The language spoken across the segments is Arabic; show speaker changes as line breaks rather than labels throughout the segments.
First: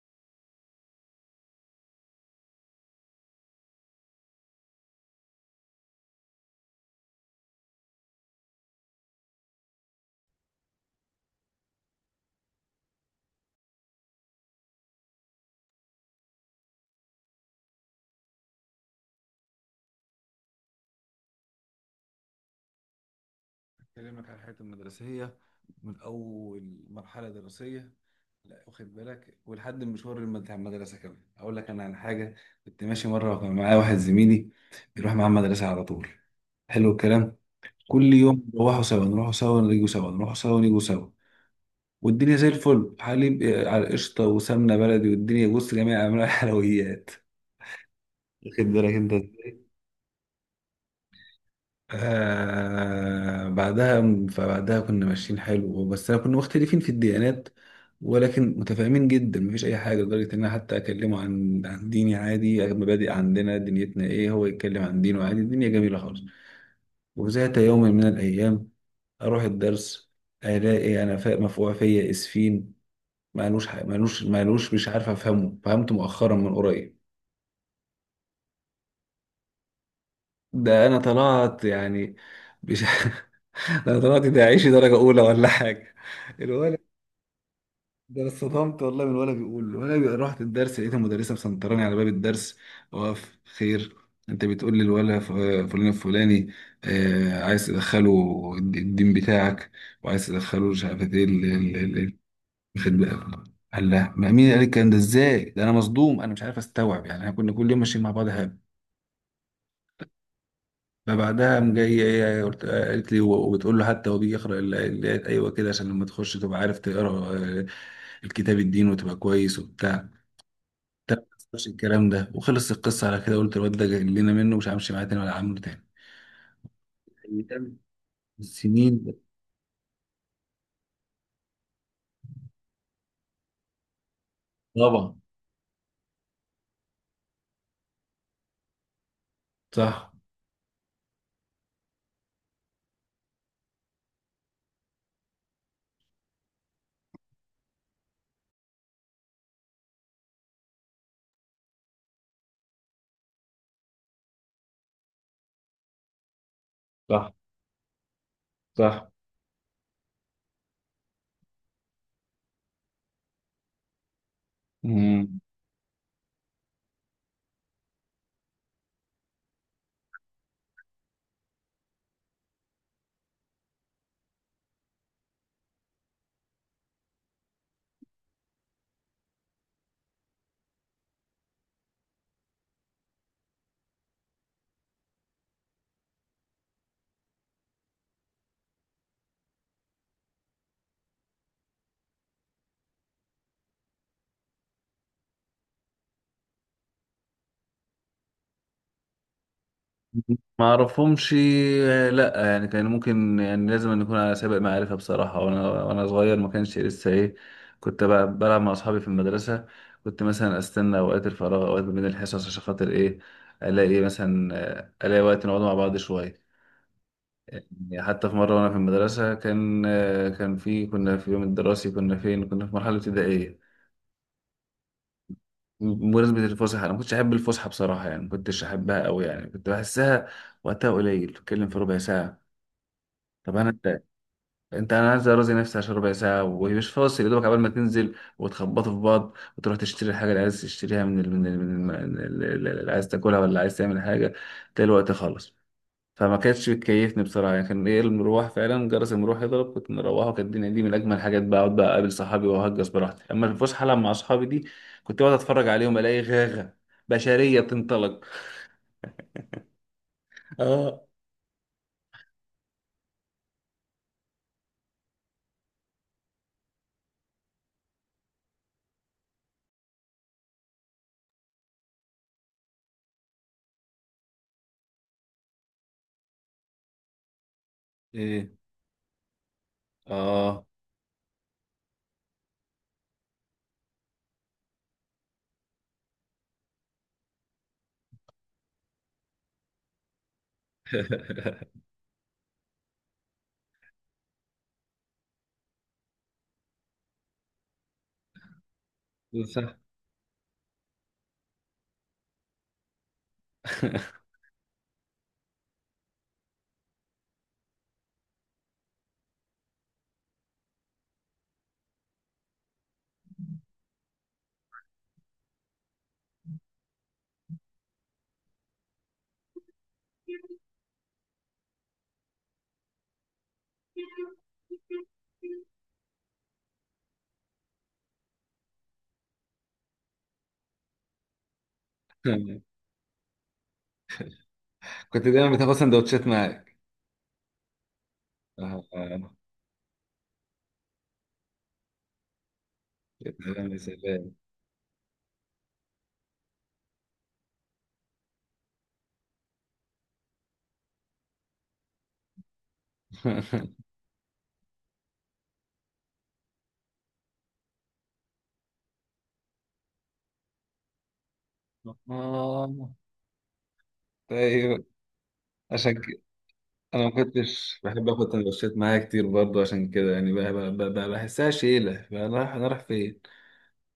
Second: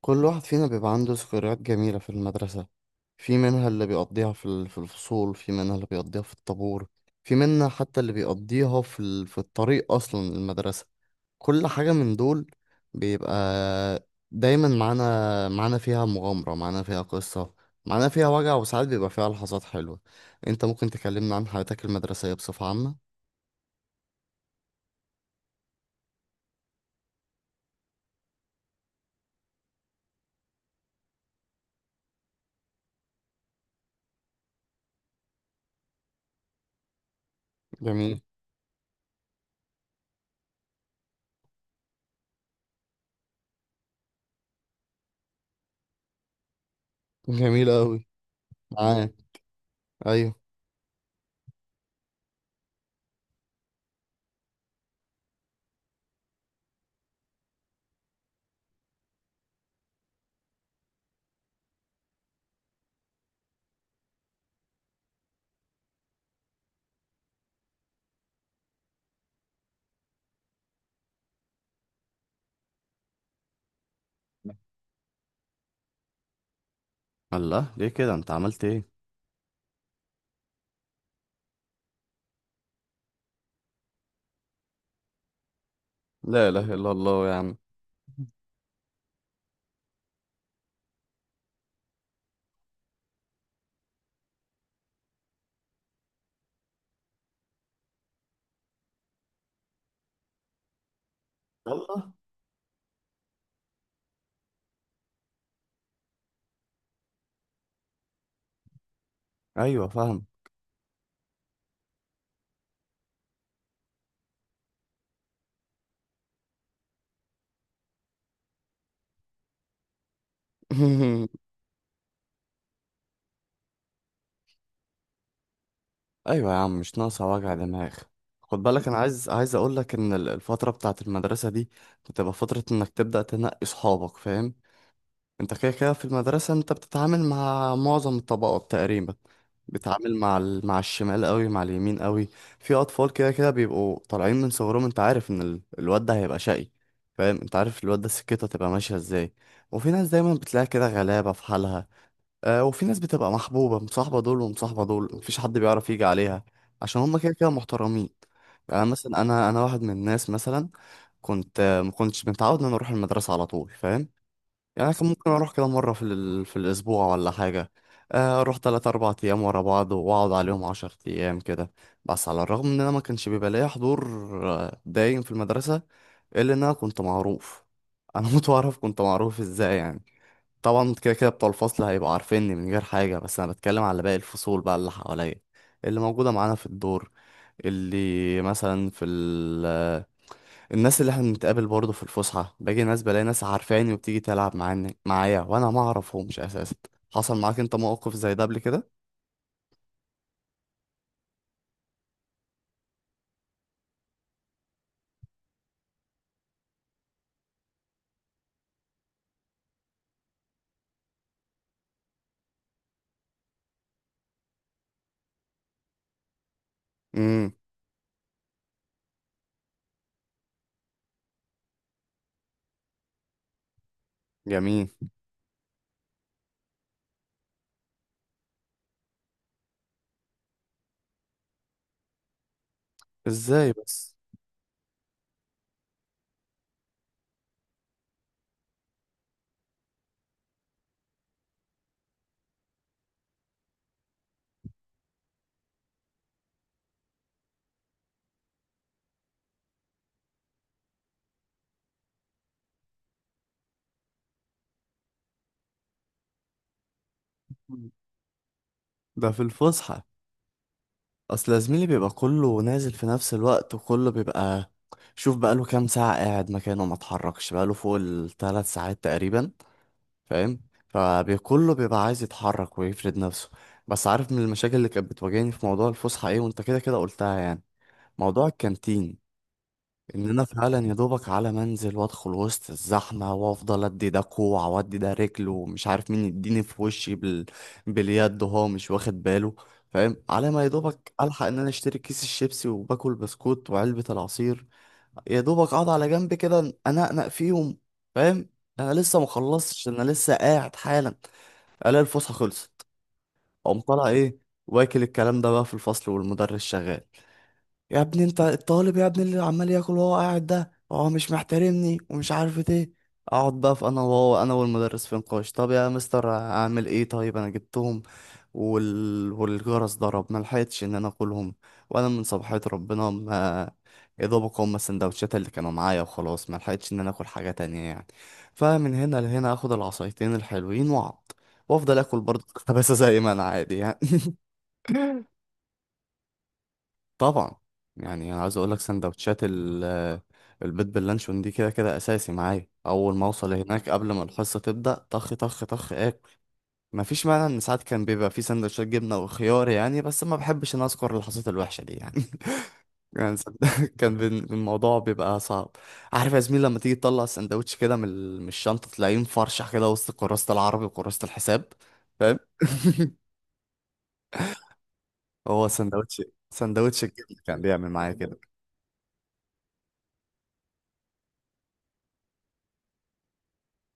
كل واحد فينا بيبقى عنده ذكريات جميلة في المدرسة. في منها اللي بيقضيها في في الفصول، في منها اللي بيقضيها في الطابور، في منها حتى اللي بيقضيها في في الطريق أصلا المدرسة. كل حاجة من دول بيبقى دايما معانا، فيها مغامرة، معانا فيها قصة، معانا فيها وجع، وساعات بيبقى فيها لحظات حلوة. انت ممكن تكلمنا عن حياتك المدرسية بصفة عامة؟
أكلمك على حياتي المدرسية، من أول مرحلة دراسية، لا واخد بالك، ولحد المشوار بتاع المدرسة. كمان أقول لك أنا عن حاجة. كنت ماشي مرة وكان معايا واحد زميلي بيروح معاه المدرسة على طول. حلو الكلام. كل
جميل.
يوم نروحوا سوا نروحوا سوا نيجوا سوا نروحوا سوا نيجوا سوا. والدنيا زي الفل، حليب على قشطة وسمنة بلدي، والدنيا بص، جميع أنواع الحلويات.
جميل أوي.
واخد بالك أنت؟
معاك. أيوه.
آه بعدها فبعدها كنا ماشيين، حلو. بس كنا مختلفين في الديانات، ولكن متفاهمين جدا، مفيش اي حاجه، لدرجه ان انا حتى اكلمه عن ديني عادي، مبادئ عندنا دنيتنا ايه، هو يتكلم عن دينه عادي، الدنيا جميله خالص. وذات يوم من الايام، اروح الدرس، الاقي انا مفقوع فيا اسفين. مالوش ح- مالوش مالوش مش عارف افهمه، فهمته مؤخرا من قريب.
الله، ليه كده، انت عملت ايه؟
ده انا طلعت يعني، مش ده انا طلعت، ده عيشي درجه اولى ولا حاجه.
لا اله
الولد،
الا الله يا عم.
ده انا اتصدمت والله، من ولا بيقول ولا رحت الدرس، لقيت المدرسه مسنطراني على باب الدرس، واقف، خير، انت بتقول لي فلان الفلاني، آه، عايز تدخله الدين بتاعك، وعايز تدخله مش عارف ايه
الله.
الخد بقى. قال لا، ما مين قال الكلام ده ازاي، ده انا مصدوم، انا مش عارف استوعب يعني، احنا كنا كل يوم ماشيين مع بعض هاب.
ايوه فاهم.
فبعدها قام جاي إيه، إيه، قالت لي، و- وبتقول له، حتى هو بيجي يقرا الايات، ايوه كده، عشان لما تخش تبقى عارف تقرا آه، الكتاب الدين، وتبقى كويس وبتاع. ده ما حصلش الكلام ده، وخلص القصه على كده، قلت الواد ده جاي لنا منه، مش همشي معاه تاني ولا عامله تاني.
ايوه يا عم، مش ناقصه وجع
أيام
دماغ. خد بالك، انا
السنين ده.
عايز اقول لك ان الفتره بتاعه المدرسه دي بتبقى فتره انك تبدا تنقي صحابك، فاهم؟
طبعا.
انت كده كده في المدرسه انت بتتعامل مع معظم الطبقات تقريبا.
صح،
بتتعامل مع مع الشمال قوي، مع اليمين قوي. في اطفال كده كده بيبقوا طالعين من صغرهم انت عارف ان الواد ده هيبقى شقي، فاهم؟ انت عارف الواد ده سكته تبقى ماشيه ازاي. وفي ناس دايما بتلاقي كده غلابه في حالها، وفي ناس بتبقى محبوبة، مصاحبة دول ومصاحبة دول، مفيش حد بيعرف يجي عليها، عشان هما كده
صح،
كده محترمين. يعني
صح.
مثلا أنا، واحد من الناس مثلا، كنت ما كنتش متعود إن أنا أروح المدرسة على طول، فاهم؟ يعني كان ممكن
مم.
أروح كده مرة في الأسبوع ولا حاجة. أروح تلات أربع أيام ورا بعض وأقعد عليهم عشر أيام كده. بس على الرغم إن أنا ما كانش بيبقى ليا حضور دايم في المدرسة، إلا إن أنا كنت معروف. أنا كنت معروف إزاي يعني؟ طبعا كده كده بتوع الفصل هيبقوا عارفيني من غير حاجة، بس أنا بتكلم على باقي الفصول بقى اللي حواليا، اللي موجودة معانا في الدور، اللي مثلا في ال... الناس اللي احنا بنتقابل برضه في الفسحة، باجي ناس بلاقي ناس عارفاني وبتيجي تلعب معانا، معايا وأنا ما أعرفهمش أساسا. حصل معاك أنت موقف زي ده قبل كده؟
ما اعرفهمش. لا يعني كان ممكن، يعني لازم أن يكون على سابق معرفه بصراحه. وانا صغير، ما كانش لسه ايه. كنت بلعب مع اصحابي في المدرسه، كنت مثلا استنى اوقات الفراغ، اوقات ما بين الحصص، عشان خاطر ايه، الاقي مثلا آه، الاقي وقت نقعد مع بعض شويه.
امم.
يعني حتى في مرة وأنا في المدرسة، كان في، كنا في يوم الدراسي، كنا فين، كنا في مرحلة ابتدائية.
جميل.
بمناسبة الفسحة، أنا ما كنتش أحب الفسحة بصراحة يعني، ما كنتش أحبها أوي يعني، كنت بحسها وقتها قليل، بتتكلم في ربع ساعة. طب أنا
ازاي
أنت
بس؟
أنت أنا عايز أرازي نفسي عشان ربع ساعة، ومش فاصل يا دوبك، قبل ما تنزل وتخبطوا في بعض وتروح تشتري الحاجة اللي عايز تشتريها، من ال- من ال- من الم- من ال- اللي عايز تاكلها ولا عايز تعمل حاجة، تلاقي الوقت خلص. فما كانتش بتكيفني بصراحه يعني، كان ايه، المروح فعلا، جرس المروح يضرب كنت مروحه، وكانت الدنيا دي من اجمل الحاجات، بقى اقعد، بقى اقابل صحابي، واهجس براحتي. اما الفسحه لما مع اصحابي دي، كنت اقعد اتفرج عليهم، الاقي غاغه بشريه بتنطلق.
ده في الفسحة.
اه.
اصل يا زميلي بيبقى كله نازل في نفس الوقت، وكله بيبقى، شوف بقاله كام ساعة قاعد مكانه ما اتحركش، بقاله فوق الثلاث ساعات تقريبا، فاهم؟ فكله بيبقى عايز يتحرك ويفرد نفسه. بس عارف من المشاكل اللي كانت بتواجهني في موضوع الفسحة ايه، وانت كده كده قلتها يعني؟ موضوع
ايه.
الكانتين. ان انا
اه.
فعلا يا دوبك على منزل وادخل وسط الزحمه، وافضل ادي ده كوع وادي ده رجل، ومش عارف مين يديني في وشي باليد وهو مش واخد باله، فاهم؟ على ما يا دوبك الحق ان انا اشتري كيس الشيبسي وباكل بسكوت وعلبه العصير، يا دوبك اقعد على جنب كده، انقنق فيهم، فاهم؟ انا لسه ما
صح.
خلصتش، انا لسه قاعد حالا، الاقي الفسحه خلصت. اقوم طالع ايه، واكل الكلام ده بقى في الفصل والمدرس شغال: يا ابني انت الطالب يا ابني اللي عمال ياكل وهو قاعد، ده هو مش محترمني ومش عارف ايه. اقعد بقى في، انا وهو، انا والمدرس في نقاش: طب يا مستر اعمل ايه، طيب انا جبتهم والجرس ضرب، ما لحقتش ان انا اكلهم، وانا من صباحية ربنا ما، يا دوبك هما السندوتشات اللي كانوا معايا وخلاص، ما لحقتش ان انا اكل حاجة تانية يعني. فمن هنا لهنا اخد العصايتين الحلوين واقعد وافضل اكل برضه خباثة زي ما انا عادي يعني.
كنت دايما بتاخد سندوتشات معاك؟
طبعا. يعني انا عايز اقول لك
اه. آه.
سندوتشات البيض باللانشون دي كده كده اساسي معايا، اول ما
يا
اوصل
سلام يا
هناك قبل ما
سلام.
الحصه تبدا طخ طخ طخ اكل. مفيش مانع ان ساعات كان بيبقى في سندوتشات جبنه وخيار يعني، بس ما بحبش ان اذكر اللحظات الوحشه دي يعني. يعني صد- الموضوع بيبقى صعب. عارف يا زميل لما تيجي تطلع السندوتش كده من من الشنطه تلاقيه مفرشح كده وسط كراسه العربي وكراسه الحساب، فاهم؟
اه. طيب،
هو
عشان
سندوتش،
كده
سندوتش
انا ما
الجبنه كان
كنتش
بيعمل
بحب
معايا
اخد
كده.
سندوتشات معايا كتير برضه، عشان كده يعني، بقى بحسها شيله، بقى رايح فين.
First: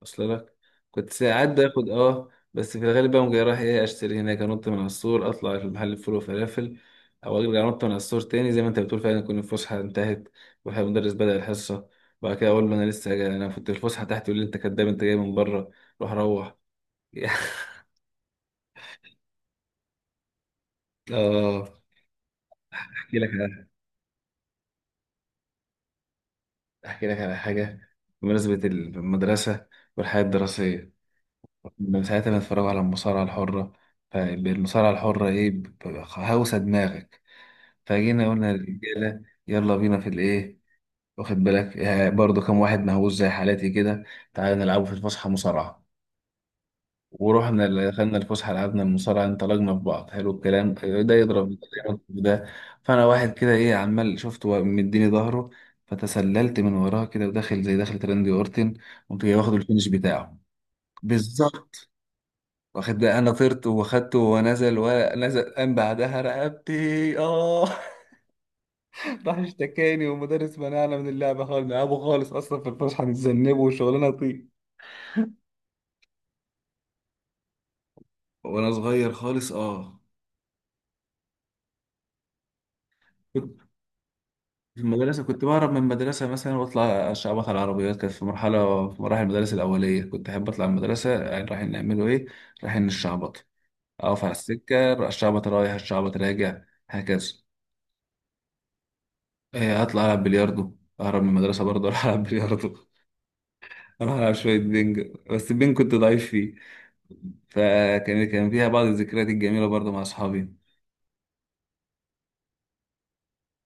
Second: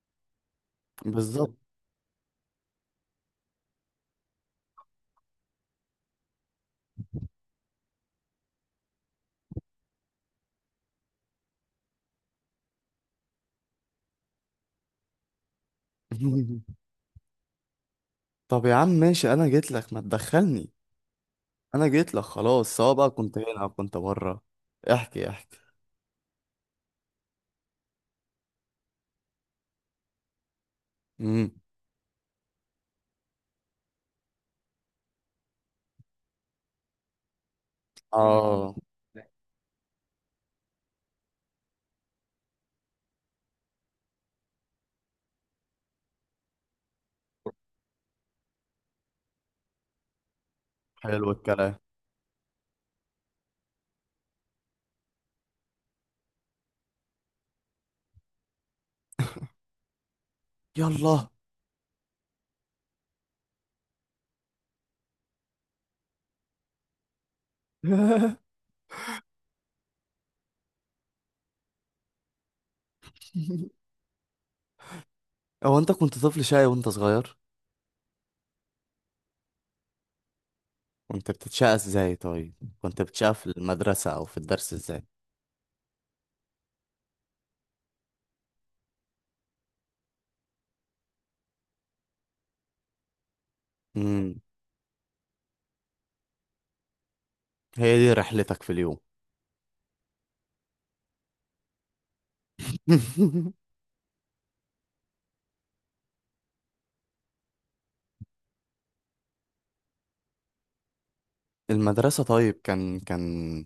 اصل لك، كنت ساعات
بالظبط.
باخد اه، بس في الغالب بقى جاي رايح ايه، اشتري هناك، انط من على السور، اطلع في محل فول وفلافل، او ارجع انط من على السور تاني، زي ما انت بتقول، فعلا تكون الفسحه انتهت والمدرس بدأ الحصه. وبعد كده اقول له انا لسه جاي، انا كنت في الفسحه تحت، يقول لي انت كداب، انت جاي من بره، روح روح.
طب يا عم ماشي انا جيت لك ما تدخلني،
اه.
انا جيت لك خلاص، سواء بقى
احكي لك
كنت هنا
على
او كنت بره. احكي، احكي.
احكي لك على حاجه، بمناسبه المدرسه والحياه الدراسيه.
امم.
من ساعتها بنتفرج على المصارعه الحره، فالمصارعه الحره ايه، هوسه دماغك. فجينا قلنا
اه.
للرجاله، يلا بينا في الايه، واخد بالك برضو، كام واحد مهووس زي حالاتي كده، تعالى نلعبوا في الفسحه مصارعه. ورحنا دخلنا الفسحه، لعبنا المصارعه، انطلقنا في بعض، حلو الكلام، ده
حلو
يضرب ده،
الكلام.
يضرب ده. فانا واحد كده ايه، عمال شفته مديني ظهره، فتسللت من وراه كده، وداخل زي دخلة راندي اورتن، قمت جاي واخد الفينش بتاعه.
يلا.
بالظبط. واخد بقى، انا طرت واخدته، ونزل ونزل، قام بعدها رقبتي. اه. راح اشتكاني، ومدرس منعنا من اللعبة خالص، نلعبه خالص أصلا في الفسحة بنتذنبه وشغلانة طين.
هو انت كنت طفل شقي وانت صغير؟
وانا صغير خالص. اه.
كنت بتتشقى ازاي طيب؟ كنت بتشقى في
كنت
المدرسة او في الدرس
في
ازاي؟
المدرسه كنت بهرب من المدرسه مثلا، واطلع اشعبط على العربيات، كانت في مراحل المدارس الاوليه، كنت احب اطلع من المدرسه، يعني رايحين نعمله ايه، رايحين نشعبط، اقف على
امم.
السكه، الشعبط رايح الشعبط راجع، هكذا.
هي دي رحلتك في اليوم؟
إيه، اطلع العب بلياردو، اهرب من المدرسه برضه، اروح العب بلياردو. اروح العب شويه بينج، بس البينج كنت ضعيف فيه. فكان فيها بعض الذكريات الجميلة برضه مع أصحابي.
المدرسة طيب، كان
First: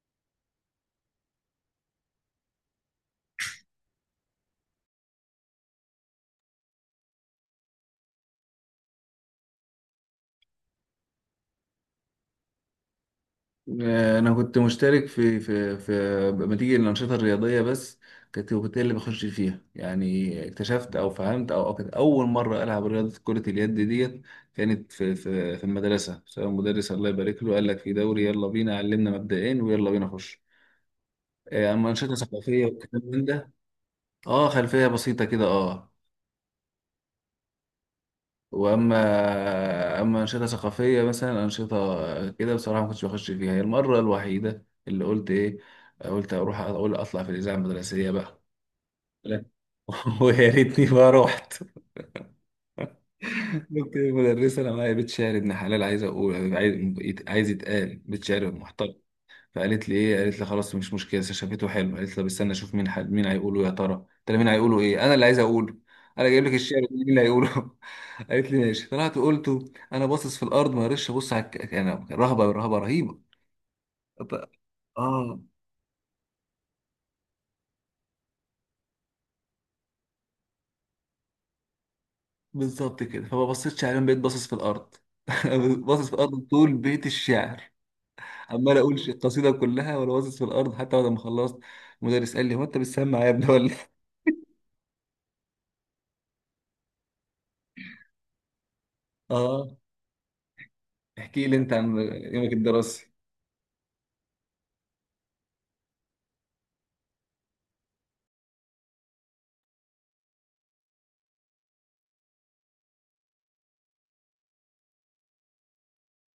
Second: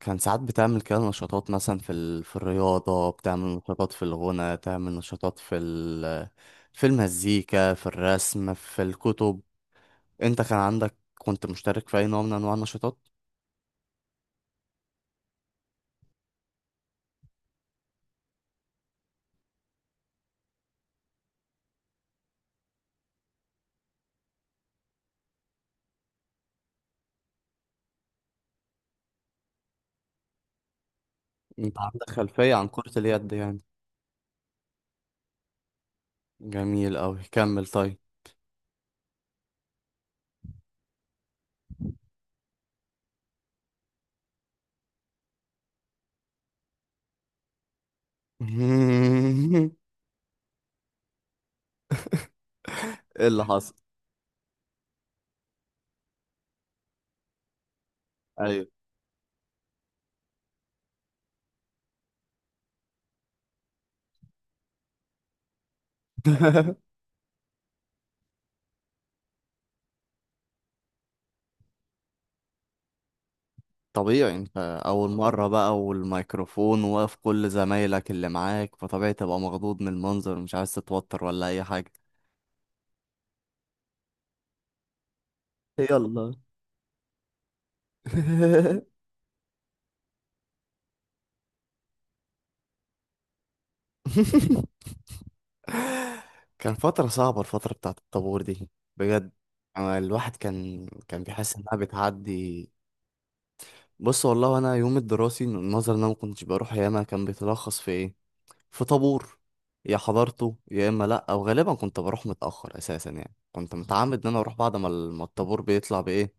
كان ساعات بتعمل كده نشاطات مثلا في في الرياضة، بتعمل نشاطات في الغنى، تعمل نشاطات في، في المزيكا، في الرسم، في الكتب. انت كان عندك، كنت مشترك في اي نوع من انواع النشاطات؟
انا كنت مشترك في بنتيجة الانشطه الرياضيه بس. كنت اللي بخش فيها يعني، اكتشفت او فهمت أو كانت اول مره العب رياضه كره اليد ديت، كانت في المدرسه، سواء مدرس الله يبارك له، قال لك في دوري، يلا بينا علمنا مبدئين، ويلا بينا خش.
انت
اما
عندك
انشطه
خلفية
ثقافيه
عن كرة
والكلام من
اليد
ده.
يعني؟
اه، خلفيه بسيطه كده. اه.
جميل اوي، كمل طيب.
واما، انشطه ثقافيه مثلا، انشطه كده بصراحه ما كنتش بخش فيها، هي المره الوحيده اللي قلت ايه، قلت اروح اقول اطلع في الاذاعه المدرسيه بقى. لا. ويا ريتني ما رحت.
ايه اللي حصل؟
قلت المدرسه انا معايا بيت شعر ابن حلال، عايز يتقال بيت شعر
ايوه.
محترم. فقالت لي ايه قالت لي خلاص مش مشكله، شافته حلو، قالت لي بستنى اشوف مين هيقوله يا ترى. قلت لها مين هيقوله ايه، انا اللي عايز اقوله، انا جايب لك الشعر، مين اللي هيقوله. قالت لي ماشي، طلعت قلته. انا باصص في الارض، ما قدرتش ابص على انا رهبه رهبه رهيبه. ط-
طبيعي انت، اول
اه
مرة بقى والميكروفون واقف كل زمايلك اللي معاك، فطبيعي تبقى مخضوض من المنظر، مش عايز تتوتر ولا اي حاجة.
بالظبط كده، فما بصيتش عليهم، بقيت باصص في الارض. باصص في
يلا.
الارض طول بيت الشعر، عمال اقول القصيده كلها وانا باصص في الارض، حتى بعد ما خلصت المدرس قال لي، هو انت بتسمع يا ابني ولا إيه؟
كان فترة صعبة الفترة بتاعت الطابور دي، بجد.
اه.
أنا الواحد كان
احكي
بيحس
لي انت
إنها
عن يومك
بتعدي.
الدراسي.
بص والله أنا يوم الدراسي النظر إن أنا ما كنتش بروح ياما، كان بيتلخص في إيه، في طابور يا حضرته، يا إما لأ، أو غالبا كنت بروح متأخر أساسا، يعني كنت متعمد إن أنا أروح بعد ما الطابور بيطلع بإيه،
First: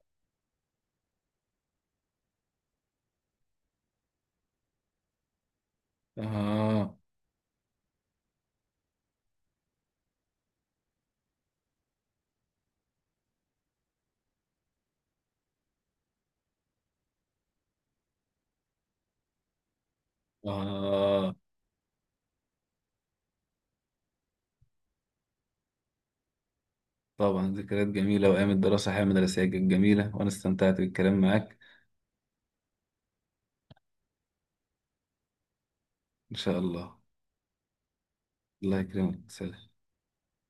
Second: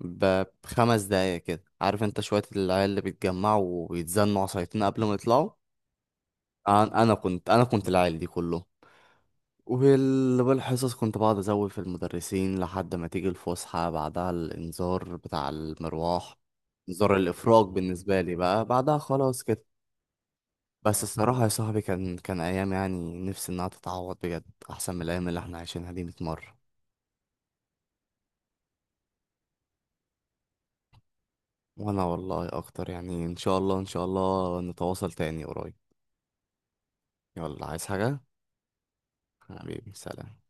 بخمس دقايق كده، عارف أنت شوية العيال اللي بيتجمعوا ويتزنوا عصايتين قبل ما يطلعوا؟
آه.
أنا كنت العيال دي كلهم. والحصص كنت بقعد ازود في المدرسين لحد ما تيجي الفسحة، بعدها الانذار بتاع المروح، انذار الافراج بالنسبة لي بقى، بعدها خلاص كده. بس
آه.
الصراحة يا صاحبي كان ايام يعني نفسي انها تتعوض بجد، احسن من الايام اللي احنا عايشينها دي 100 مرة.
طبعا، ذكريات جميلة، وأيام الدراسة، حياة مدرسية كانت جميلة، وأنا استمتعت بالكلام معاك.
وانا والله اكتر يعني، ان شاء الله ان شاء الله نتواصل تاني قريب.
إن شاء الله.
يلا، عايز حاجة؟
الله يكرمك. سلام.
حبيبي سلام.